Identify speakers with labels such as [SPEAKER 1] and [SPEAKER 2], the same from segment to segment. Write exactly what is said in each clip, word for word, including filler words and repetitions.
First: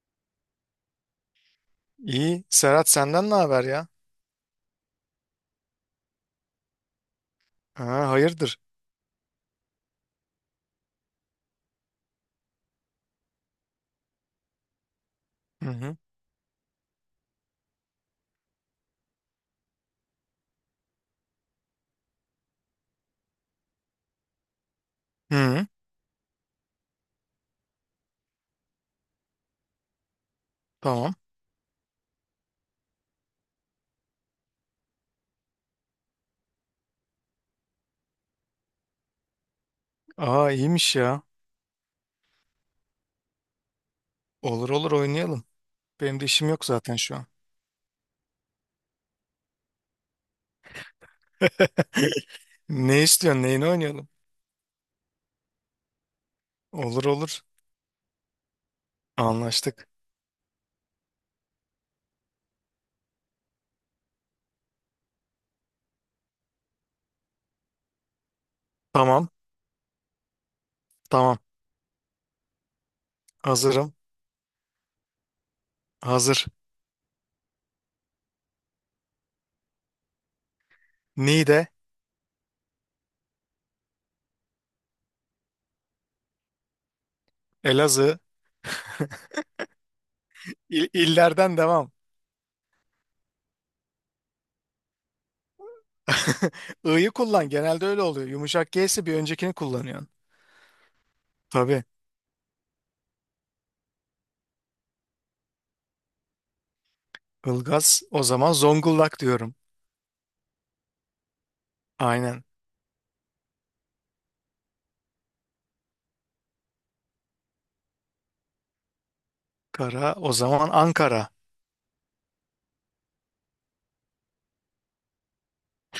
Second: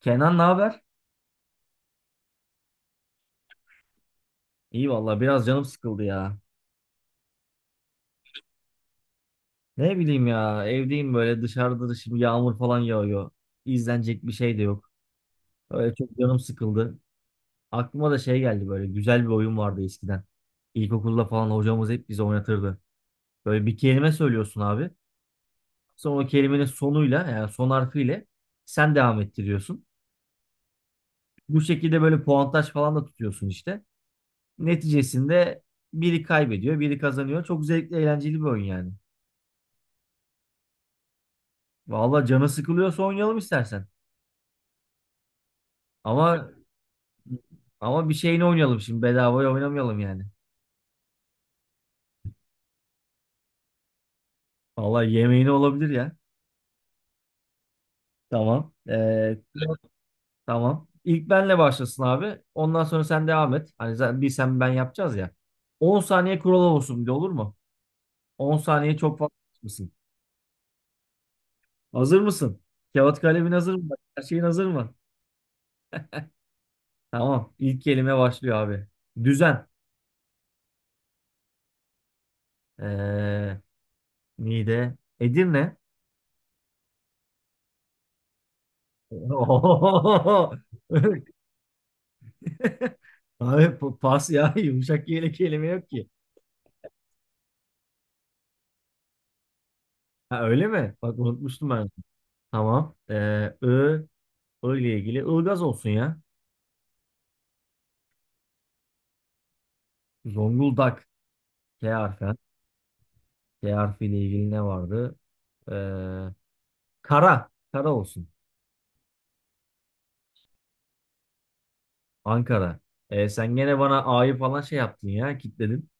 [SPEAKER 1] Kenan ne haber?
[SPEAKER 2] İyi. Serhat senden ne haber ya?
[SPEAKER 1] İyi vallahi biraz canım sıkıldı ya.
[SPEAKER 2] Ha, hayırdır?
[SPEAKER 1] Ne bileyim ya evdeyim böyle dışarıda da şimdi yağmur falan yağıyor. İzlenecek bir şey de yok.
[SPEAKER 2] Hı
[SPEAKER 1] Öyle
[SPEAKER 2] hı.
[SPEAKER 1] çok canım sıkıldı. Aklıma da şey geldi böyle güzel bir oyun vardı eskiden. İlkokulda falan hocamız hep bize oynatırdı. Böyle bir kelime söylüyorsun abi.
[SPEAKER 2] Hı hı.
[SPEAKER 1] Sonra o kelimenin sonuyla yani son harfiyle sen devam ettiriyorsun.
[SPEAKER 2] Tamam.
[SPEAKER 1] Bu şekilde böyle puantaj falan da tutuyorsun işte. Neticesinde biri kaybediyor, biri kazanıyor. Çok zevkli, eğlenceli bir oyun yani.
[SPEAKER 2] Aa, iyiymiş ya.
[SPEAKER 1] Valla canı sıkılıyorsa oynayalım istersen.
[SPEAKER 2] Olur olur, oynayalım. Benim de
[SPEAKER 1] Ama
[SPEAKER 2] işim yok zaten şu an.
[SPEAKER 1] ama bir şeyini oynayalım şimdi. Bedavaya oynamayalım yani.
[SPEAKER 2] Ne istiyorsun? Neyini oynayalım?
[SPEAKER 1] Valla yemeğini olabilir ya.
[SPEAKER 2] Olur olur.
[SPEAKER 1] Tamam. Ee,
[SPEAKER 2] Anlaştık.
[SPEAKER 1] tamam. İlk benle başlasın abi. Ondan sonra sen devam et. Hani zaten bir sen ben yapacağız ya. On saniye kural olsun bir de olur mu? On saniye çok
[SPEAKER 2] Tamam.
[SPEAKER 1] fazla mısın?
[SPEAKER 2] Tamam.
[SPEAKER 1] Hazır mısın? Kağıt kalemin hazır mı?
[SPEAKER 2] Hazırım.
[SPEAKER 1] Her şeyin hazır mı?
[SPEAKER 2] Hazır.
[SPEAKER 1] Tamam. İlk kelime başlıyor abi. Düzen.
[SPEAKER 2] Niğde,
[SPEAKER 1] Ee, Niğde. Edirne.
[SPEAKER 2] Elazığ.
[SPEAKER 1] Ohohoho.
[SPEAKER 2] İl illerden devam.
[SPEAKER 1] Abi pa- pas ya yumuşak yelek kelime yok ki.
[SPEAKER 2] I'yı kullan. Genelde öyle oluyor. Yumuşak G'si bir öncekini kullanıyorsun.
[SPEAKER 1] Ha öyle mi? Bak unutmuştum
[SPEAKER 2] Tabii.
[SPEAKER 1] ben. Tamam. Ee, Ö, Ö ile ilgili Ilgaz olsun ya.
[SPEAKER 2] Ilgaz o zaman Zonguldak diyorum.
[SPEAKER 1] Zonguldak. K harfi.
[SPEAKER 2] Aynen.
[SPEAKER 1] K harfi ile ilgili ne vardı? Ee, Kara. Kara olsun.
[SPEAKER 2] Kara o zaman Ankara.
[SPEAKER 1] Ankara. Ee, sen gene bana A'yı falan şey yaptın ya. Kitledin.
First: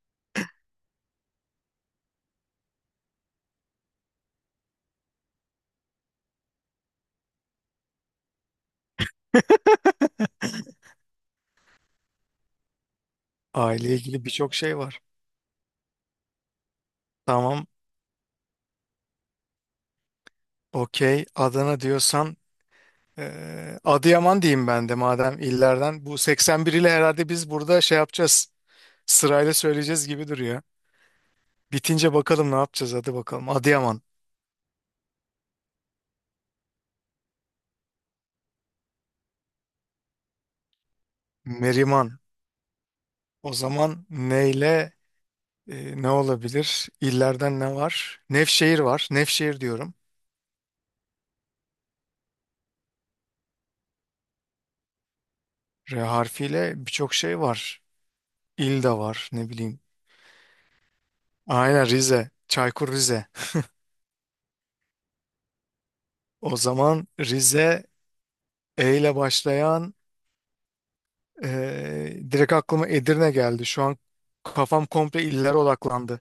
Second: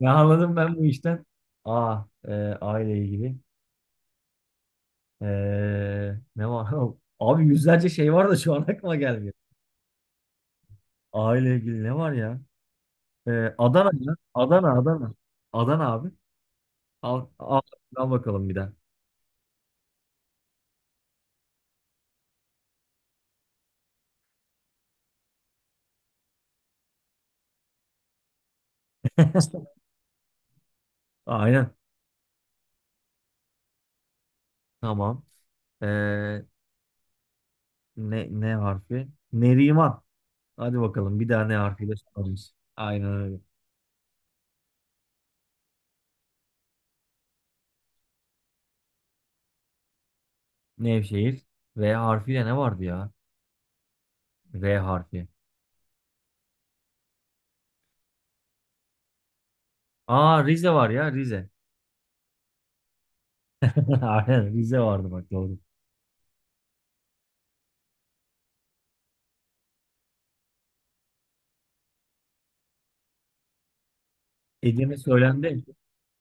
[SPEAKER 1] Ne anladım ben bu işten? A. E, A ile ilgili. Ee, Ne var? Abi yüzlerce şey var da şu an aklıma gelmiyor. A ile ilgili ne var ya? Ee, Adana
[SPEAKER 2] Aile
[SPEAKER 1] ya.
[SPEAKER 2] ilgili birçok
[SPEAKER 1] Adana,
[SPEAKER 2] şey var.
[SPEAKER 1] Adana. Adana abi. Al, al,
[SPEAKER 2] Tamam,
[SPEAKER 1] al bakalım bir daha.
[SPEAKER 2] okey. Adana diyorsan eee, Adıyaman diyeyim ben de madem illerden. Bu seksen bir ile herhalde biz burada şey yapacağız. Sırayla söyleyeceğiz gibi duruyor.
[SPEAKER 1] Aynen.
[SPEAKER 2] Bitince bakalım ne yapacağız, hadi bakalım. Adıyaman,
[SPEAKER 1] Tamam. Ee, ne, ne harfi? Neriman. Hadi bakalım bir daha ne harfiyle
[SPEAKER 2] Meriman.
[SPEAKER 1] soralımız. Aynen öyle.
[SPEAKER 2] O zaman neyle e, ne olabilir? İllerden ne var? Nevşehir var. Nevşehir diyorum.
[SPEAKER 1] Nevşehir. V harfiyle ne vardı ya? V harfi.
[SPEAKER 2] R harfiyle birçok şey var. İl de var, ne bileyim.
[SPEAKER 1] Aa, Rize var ya Rize.
[SPEAKER 2] Aynen Rize. Çaykur Rize.
[SPEAKER 1] Aynen Rize vardı bak doğru.
[SPEAKER 2] O zaman Rize, E ile başlayan, e, direkt aklıma Edirne geldi. Şu an kafam
[SPEAKER 1] Edirne
[SPEAKER 2] komple illere
[SPEAKER 1] söylendi.
[SPEAKER 2] odaklandı.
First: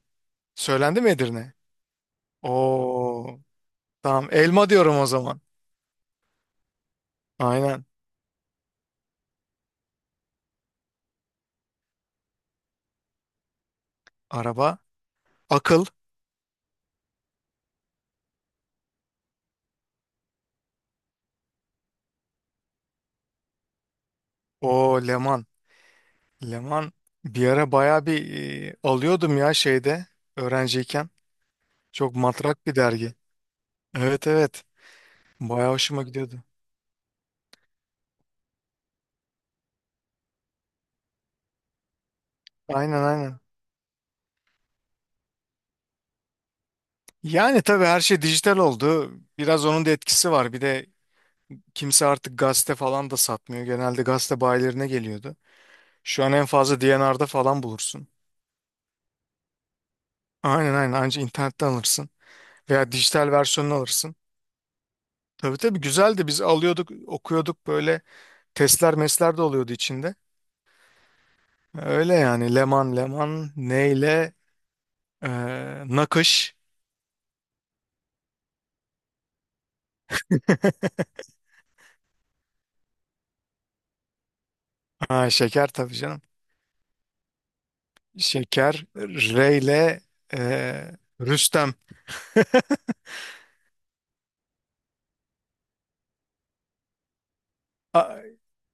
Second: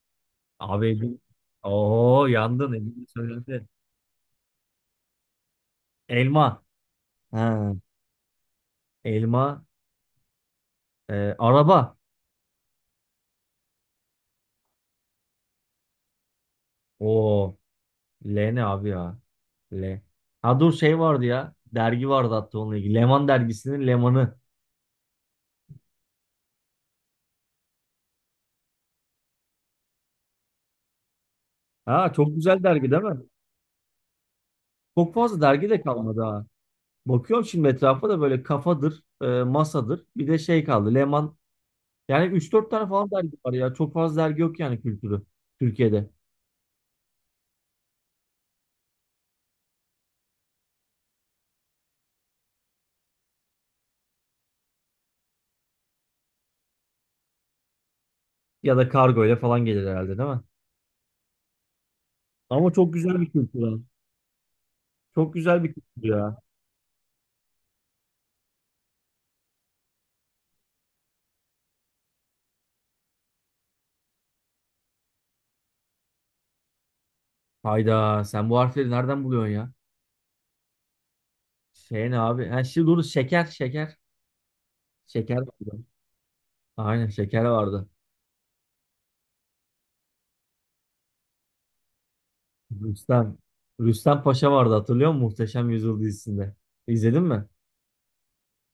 [SPEAKER 1] Abi
[SPEAKER 2] Söylendi mi
[SPEAKER 1] Edirne.
[SPEAKER 2] Edirne?
[SPEAKER 1] Oo yandın Edirne
[SPEAKER 2] Oo,
[SPEAKER 1] söylendi.
[SPEAKER 2] tamam. Elma diyorum o zaman.
[SPEAKER 1] Elma. Ha.
[SPEAKER 2] Aynen.
[SPEAKER 1] Elma. E, araba.
[SPEAKER 2] Araba. Akıl.
[SPEAKER 1] Oo. L ne abi ya? L. Ha dur şey vardı ya. Dergi vardı hatta onunla ilgili. Leman dergisinin Leman'ı.
[SPEAKER 2] O Leman. Leman bir ara baya bir, e, alıyordum ya şeyde, öğrenciyken.
[SPEAKER 1] Ha
[SPEAKER 2] Çok
[SPEAKER 1] çok güzel
[SPEAKER 2] matrak bir
[SPEAKER 1] dergi değil
[SPEAKER 2] dergi.
[SPEAKER 1] mi?
[SPEAKER 2] Evet, evet.
[SPEAKER 1] Çok fazla dergi
[SPEAKER 2] Baya
[SPEAKER 1] de
[SPEAKER 2] hoşuma
[SPEAKER 1] kalmadı
[SPEAKER 2] gidiyordu.
[SPEAKER 1] ha. Bakıyorum şimdi etrafa da böyle kafadır, e, masadır. Bir de şey kaldı. Leman. Yani üç dört tane
[SPEAKER 2] Aynen,
[SPEAKER 1] falan dergi
[SPEAKER 2] aynen.
[SPEAKER 1] var ya. Çok fazla dergi yok yani kültürü. Türkiye'de.
[SPEAKER 2] Yani tabii her şey dijital oldu. Biraz onun da etkisi var. Bir de kimse artık gazete falan da satmıyor. Genelde gazete bayilerine geliyordu. Şu an en fazla D and R'da falan bulursun.
[SPEAKER 1] Ya da kargo ile falan gelir herhalde değil mi?
[SPEAKER 2] Aynen aynen, anca internetten alırsın.
[SPEAKER 1] Ama
[SPEAKER 2] Veya
[SPEAKER 1] çok güzel bir
[SPEAKER 2] dijital
[SPEAKER 1] kültür
[SPEAKER 2] versiyonunu
[SPEAKER 1] ha.
[SPEAKER 2] alırsın.
[SPEAKER 1] Çok
[SPEAKER 2] Tabii
[SPEAKER 1] güzel bir
[SPEAKER 2] tabii,
[SPEAKER 1] kültür
[SPEAKER 2] güzeldi.
[SPEAKER 1] ya.
[SPEAKER 2] Biz alıyorduk, okuyorduk, böyle testler mesler de oluyordu içinde. Öyle yani. Leman Leman neyle eee nakış.
[SPEAKER 1] Hayda sen bu harfleri nereden buluyorsun ya? Şey ne abi? Ha, şimdi dur şeker şeker.
[SPEAKER 2] Ha,
[SPEAKER 1] Şeker.
[SPEAKER 2] şeker tabii canım.
[SPEAKER 1] Aynen şeker vardı.
[SPEAKER 2] Şeker Reyle eee Rüstem.
[SPEAKER 1] Rüstem. Rüstem Paşa vardı hatırlıyor musun? Muhteşem Yüzyıl dizisinde. İzledin mi?
[SPEAKER 2] A-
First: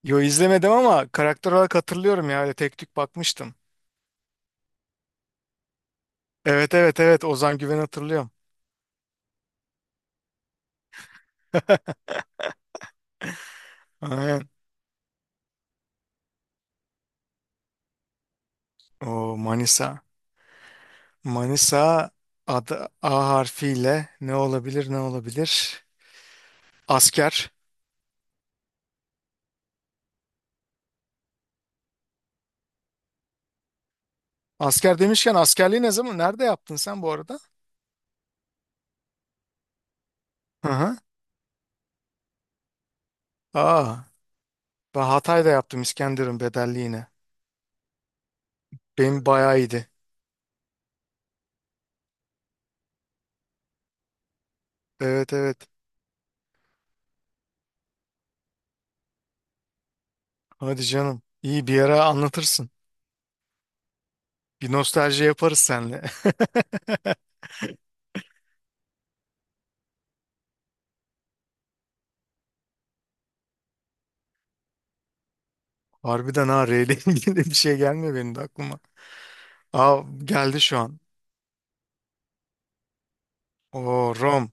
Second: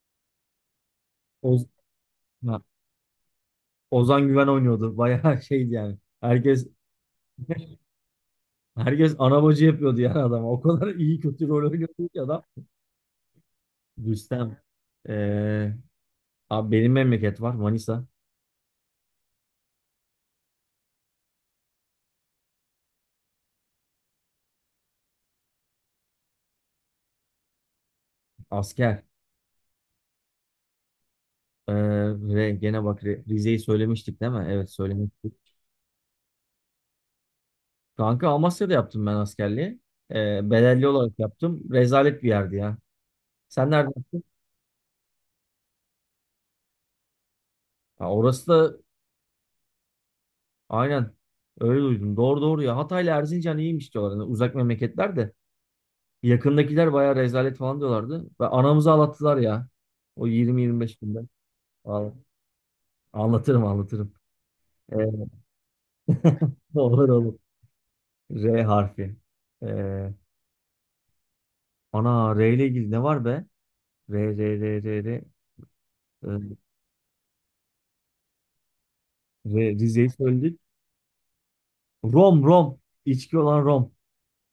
[SPEAKER 2] yo, izlemedim ama karakter
[SPEAKER 1] Oz
[SPEAKER 2] olarak hatırlıyorum ya. Öyle
[SPEAKER 1] ha,
[SPEAKER 2] tek tük bakmıştım.
[SPEAKER 1] Ozan Güven oynuyordu. Bayağı şeydi yani. Herkes
[SPEAKER 2] Evet evet evet, Ozan Güven'i hatırlıyorum.
[SPEAKER 1] herkes ana bacı yapıyordu yani adam. O kadar iyi kötü rol oynuyordu ki adam.
[SPEAKER 2] Aynen.
[SPEAKER 1] Rüstem. Ee, Abi benim memleket var. Manisa.
[SPEAKER 2] O Manisa. Manisa adı A harfiyle ne olabilir, ne olabilir? Asker.
[SPEAKER 1] Asker. Ee, Ve gene bak Re- Rize'yi söylemiştik değil mi? Evet
[SPEAKER 2] Asker
[SPEAKER 1] söylemiştik.
[SPEAKER 2] demişken, askerliği ne zaman nerede yaptın sen bu arada?
[SPEAKER 1] Kanka Amasya'da yaptım ben askerliği. Ee,
[SPEAKER 2] Hı
[SPEAKER 1] bedelli
[SPEAKER 2] hı.
[SPEAKER 1] olarak yaptım. Rezalet bir yerdi ya. Sen nerede
[SPEAKER 2] Aa,
[SPEAKER 1] yaptın?
[SPEAKER 2] ben Hatay'da yaptım, İskenderun bedelliğine.
[SPEAKER 1] Ha, orası da
[SPEAKER 2] Benim bayağı iyiydi.
[SPEAKER 1] aynen. Öyle duydum. Doğru doğru ya. Hatay'la Erzincan iyiymiş diyorlar. Hani uzak memleketler de.
[SPEAKER 2] Evet, evet.
[SPEAKER 1] Yakındakiler bayağı rezalet falan diyorlardı. Ve anamızı ağlattılar ya. O
[SPEAKER 2] Hadi
[SPEAKER 1] yirmi yirmi beş günde.
[SPEAKER 2] canım. İyi, bir ara
[SPEAKER 1] Vallahi.
[SPEAKER 2] anlatırsın.
[SPEAKER 1] Anlatırım anlatırım.
[SPEAKER 2] Bir nostalji
[SPEAKER 1] Ee,
[SPEAKER 2] yaparız seninle.
[SPEAKER 1] olur olur. R harfi. Ee, Ana R ile ilgili ne var be? R R R R R. Ee,
[SPEAKER 2] Harbiden ha, R ile ilgili bir şey gelmiyor benim de aklıma.
[SPEAKER 1] R
[SPEAKER 2] Aa,
[SPEAKER 1] Rize'yi söyledik.
[SPEAKER 2] geldi şu an.
[SPEAKER 1] Rom Rom. İçki olan Rom.
[SPEAKER 2] O Rom.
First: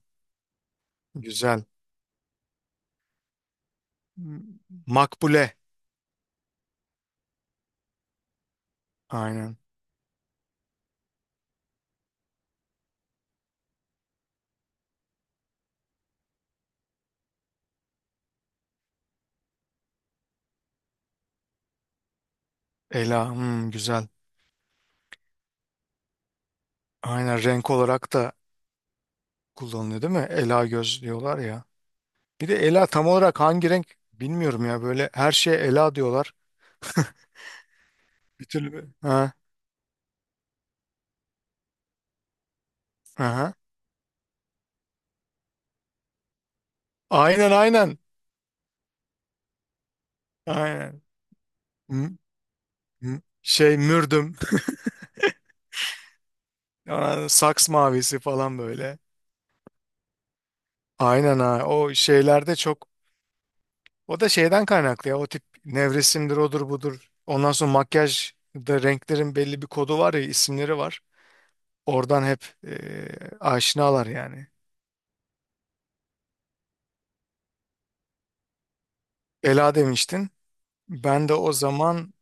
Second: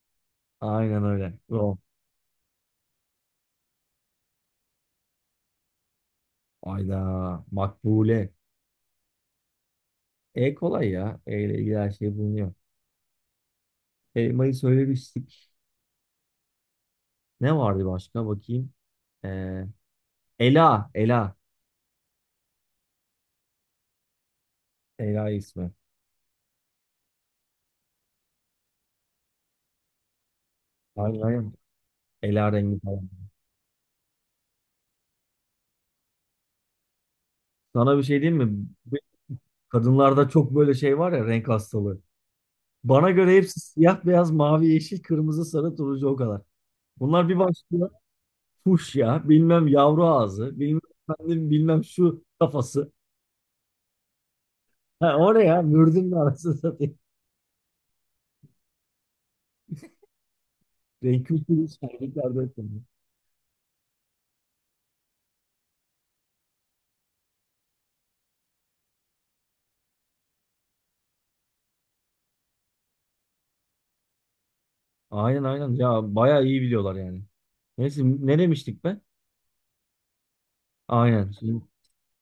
[SPEAKER 1] Aynen öyle.
[SPEAKER 2] Güzel.
[SPEAKER 1] Rom.
[SPEAKER 2] Hmm. Makbule.
[SPEAKER 1] Ayda. Makbule.
[SPEAKER 2] Aynen.
[SPEAKER 1] E kolay ya. E ile ilgili her şey bulunuyor. Elmayı söylemiştik. Ne vardı başka bakayım. Ee, Ela. Ela.
[SPEAKER 2] Ela. Hmm, güzel.
[SPEAKER 1] Ela ismi.
[SPEAKER 2] Aynen, renk olarak da kullanılıyor değil mi? Ela göz
[SPEAKER 1] Aynen
[SPEAKER 2] diyorlar
[SPEAKER 1] aynen.
[SPEAKER 2] ya. Bir
[SPEAKER 1] Ela
[SPEAKER 2] de
[SPEAKER 1] rengi
[SPEAKER 2] ela tam
[SPEAKER 1] falan.
[SPEAKER 2] olarak hangi renk bilmiyorum ya. Böyle her şeye ela diyorlar.
[SPEAKER 1] Sana bir şey diyeyim
[SPEAKER 2] Bir
[SPEAKER 1] mi?
[SPEAKER 2] türlü.
[SPEAKER 1] Bu
[SPEAKER 2] Ha,
[SPEAKER 1] kadınlarda çok böyle şey var ya renk hastalığı. Bana göre
[SPEAKER 2] aha.
[SPEAKER 1] hepsi siyah, beyaz, mavi, yeşil, kırmızı, sarı, turuncu o kadar. Bunlar bir
[SPEAKER 2] Aynen
[SPEAKER 1] başlıyor.
[SPEAKER 2] aynen.
[SPEAKER 1] Fuş ya. Bilmem yavru ağzı. Bilmem
[SPEAKER 2] Aynen.
[SPEAKER 1] efendim, bilmem
[SPEAKER 2] M-
[SPEAKER 1] şu kafası.
[SPEAKER 2] m- şey mürdüm.
[SPEAKER 1] Ha, o ne ya? Mürdümle arasını satayım.
[SPEAKER 2] Aa, Saks mavisi falan böyle.
[SPEAKER 1] Renk
[SPEAKER 2] Aynen ha.
[SPEAKER 1] kültürü
[SPEAKER 2] O
[SPEAKER 1] sergiklerde.
[SPEAKER 2] şeylerde çok. O da şeyden kaynaklı ya. O tip nevresimdir, odur budur. Ondan sonra makyaj da, renklerin belli bir kodu var ya, isimleri var. Oradan hep e, aşinalar yani.
[SPEAKER 1] Aynen aynen. Ya bayağı iyi biliyorlar yani. Neyse ne demiştik be?
[SPEAKER 2] Ela demiştin. Ben
[SPEAKER 1] Aynen.
[SPEAKER 2] de o
[SPEAKER 1] Şimdi
[SPEAKER 2] zaman,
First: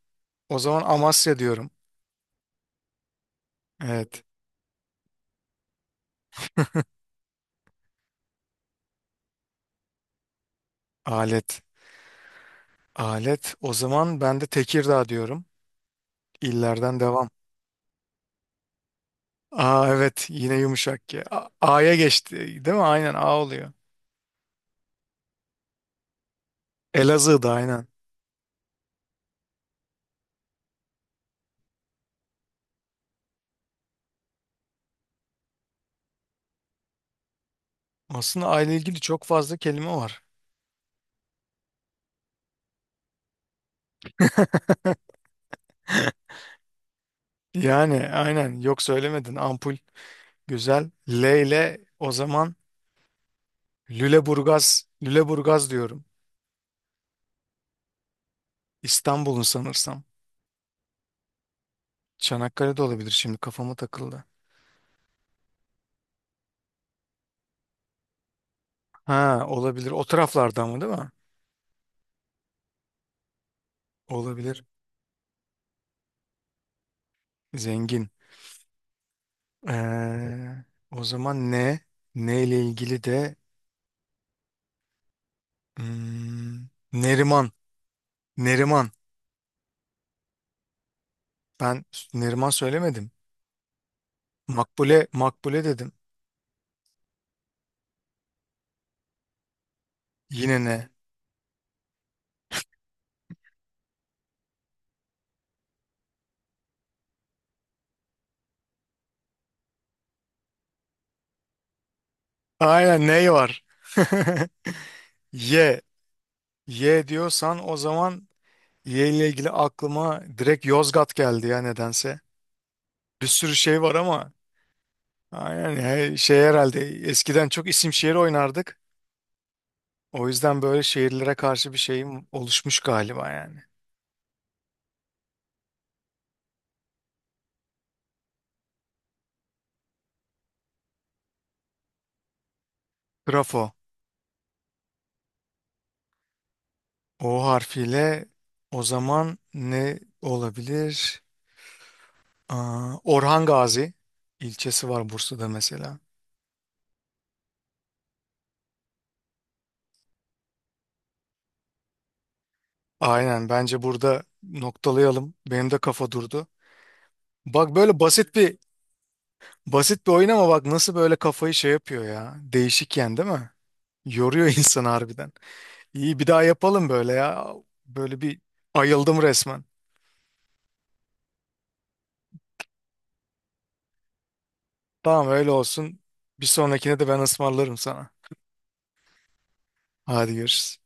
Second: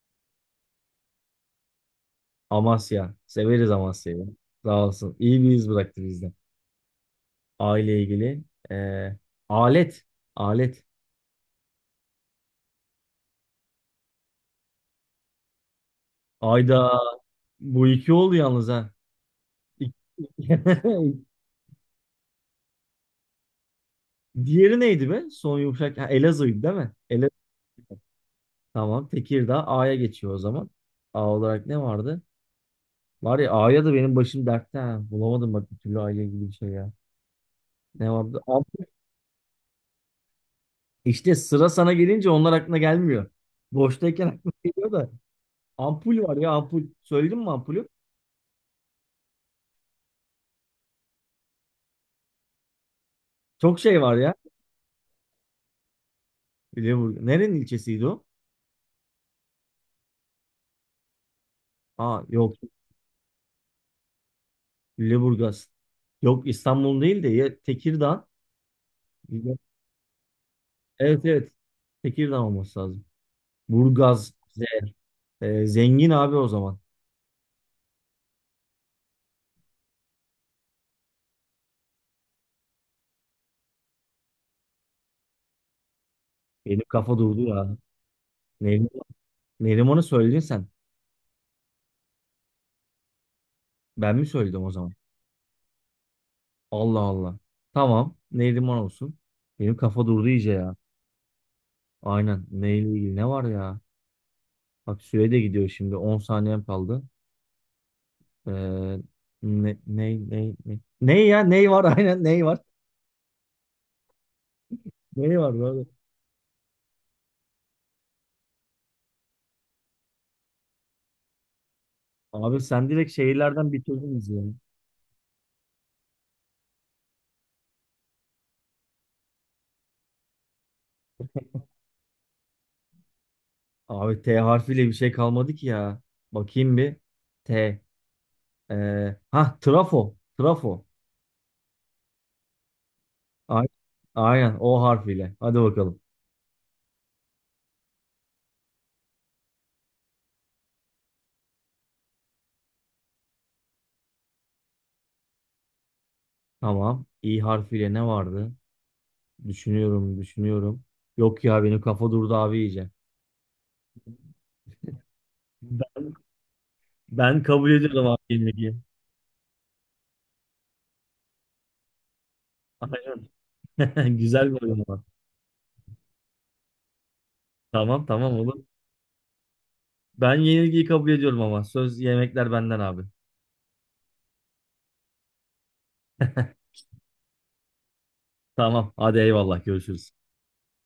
[SPEAKER 2] o zaman Amasya diyorum.
[SPEAKER 1] Amasya. Severiz
[SPEAKER 2] Evet.
[SPEAKER 1] Amasya'yı. Sağ olsun. İyi bir iz bıraktı bizde. Aile ilgili. Ee, Alet. Alet.
[SPEAKER 2] Alet. Alet. O zaman ben de Tekirdağ diyorum.
[SPEAKER 1] Ayda
[SPEAKER 2] İllerden devam.
[SPEAKER 1] bu iki oldu yalnız ha.
[SPEAKER 2] Aa
[SPEAKER 1] İk-
[SPEAKER 2] evet, yine yumuşak ki A- A'ya geçti değil mi? Aynen A oluyor.
[SPEAKER 1] Diğeri neydi be? Son yumuşak. Ha, Elazığ'ydı değil mi? Elazığ.
[SPEAKER 2] Elazığ'da aynen.
[SPEAKER 1] Tamam. Tekirdağ A'ya geçiyor o zaman. A olarak ne vardı? Var ya A'ya da benim başım dertte ha. Bulamadım bak bir türlü aile ilgili bir şey ya. Ne vardı?
[SPEAKER 2] Aslında A ile ilgili çok fazla kelime var.
[SPEAKER 1] İşte sıra sana gelince onlar aklına gelmiyor. Boştayken aklına geliyor da. Ampul var ya ampul. Söyledim mi ampulü?
[SPEAKER 2] Yani aynen, yok söylemedin. Ampul güzel. L ile o zaman
[SPEAKER 1] Çok şey var ya.
[SPEAKER 2] Lüleburgaz, Lüleburgaz diyorum.
[SPEAKER 1] Lüleburgaz. Nerenin ilçesiydi o?
[SPEAKER 2] İstanbul'un sanırsam.
[SPEAKER 1] Aa yok.
[SPEAKER 2] Çanakkale'de olabilir, şimdi kafama takıldı.
[SPEAKER 1] Lüleburgaz. Yok İstanbul değil de ya Tekirdağ.
[SPEAKER 2] Ha, olabilir. O taraflarda ama değil mi?
[SPEAKER 1] Evet evet. Tekirdağ olması lazım. Burgaz.
[SPEAKER 2] Olabilir.
[SPEAKER 1] Z- e, zengin abi o zaman.
[SPEAKER 2] Zengin. Evet. Ee, o zaman ne? Ne ile ilgili de, hmm,
[SPEAKER 1] Benim kafa durdu
[SPEAKER 2] Neriman.
[SPEAKER 1] ya. Neriman,
[SPEAKER 2] Neriman.
[SPEAKER 1] Neriman'ı söyledin sen.
[SPEAKER 2] Ben Neriman söylemedim.
[SPEAKER 1] Ben mi söyledim o zaman?
[SPEAKER 2] Makbule, Makbule dedim.
[SPEAKER 1] Allah Allah. Tamam. Neriman olsun. Benim kafa durdu iyice
[SPEAKER 2] Yine
[SPEAKER 1] ya.
[SPEAKER 2] ne?
[SPEAKER 1] Aynen. Neyle ilgili ne var ya? Bak süre de gidiyor şimdi. On saniyem kaldı. Ee, ne, ne, ne, ne? Ne ya? Ney var? Aynen ney var?
[SPEAKER 2] Aynen ne var?
[SPEAKER 1] Ney var
[SPEAKER 2] Y.
[SPEAKER 1] böyle?
[SPEAKER 2] Y diyorsan o zaman, Y ile ilgili aklıma direkt Yozgat geldi ya nedense.
[SPEAKER 1] Abi sen direkt
[SPEAKER 2] Bir sürü
[SPEAKER 1] şehirlerden
[SPEAKER 2] şey var
[SPEAKER 1] bitirdin
[SPEAKER 2] ama.
[SPEAKER 1] bizi ya.
[SPEAKER 2] Aynen, he- şey herhalde eskiden çok isim şehir oynardık. O yüzden böyle şehirlere karşı bir şeyim oluşmuş galiba yani.
[SPEAKER 1] Abi T harfiyle bir şey kalmadı ki ya. Bakayım bir. T. Ee, ha Trafo. Trafo. Ay-
[SPEAKER 2] Grafo.
[SPEAKER 1] Aynen o harfiyle. Hadi bakalım.
[SPEAKER 2] O harfiyle o zaman ne olabilir? Aa, Orhan Gazi ilçesi var Bursa'da mesela.
[SPEAKER 1] Tamam. İ harfiyle ne vardı? Düşünüyorum, düşünüyorum. Yok ya benim kafa durdu abi iyice.
[SPEAKER 2] Aynen, bence burada noktalayalım. Benim de kafa
[SPEAKER 1] Ben
[SPEAKER 2] durdu.
[SPEAKER 1] Ben kabul
[SPEAKER 2] Bak, böyle
[SPEAKER 1] ediyorum abi
[SPEAKER 2] basit bir,
[SPEAKER 1] yenilgiyi.
[SPEAKER 2] basit bir oyun ama bak nasıl böyle kafayı şey yapıyor ya. Değişik yani değil
[SPEAKER 1] Aynen.
[SPEAKER 2] mi? Yoruyor
[SPEAKER 1] Güzel bir oyun
[SPEAKER 2] insan
[SPEAKER 1] ama.
[SPEAKER 2] harbiden. İyi, bir daha yapalım böyle ya.
[SPEAKER 1] Tamam
[SPEAKER 2] Böyle
[SPEAKER 1] tamam
[SPEAKER 2] bir,
[SPEAKER 1] oğlum.
[SPEAKER 2] ayıldım resmen.
[SPEAKER 1] Ben yenilgiyi kabul ediyorum ama. Söz yemekler benden abi.
[SPEAKER 2] Tamam, öyle olsun. Bir sonrakine de ben ısmarlarım sana.
[SPEAKER 1] Tamam hadi eyvallah görüşürüz.
[SPEAKER 2] Hadi görüşürüz.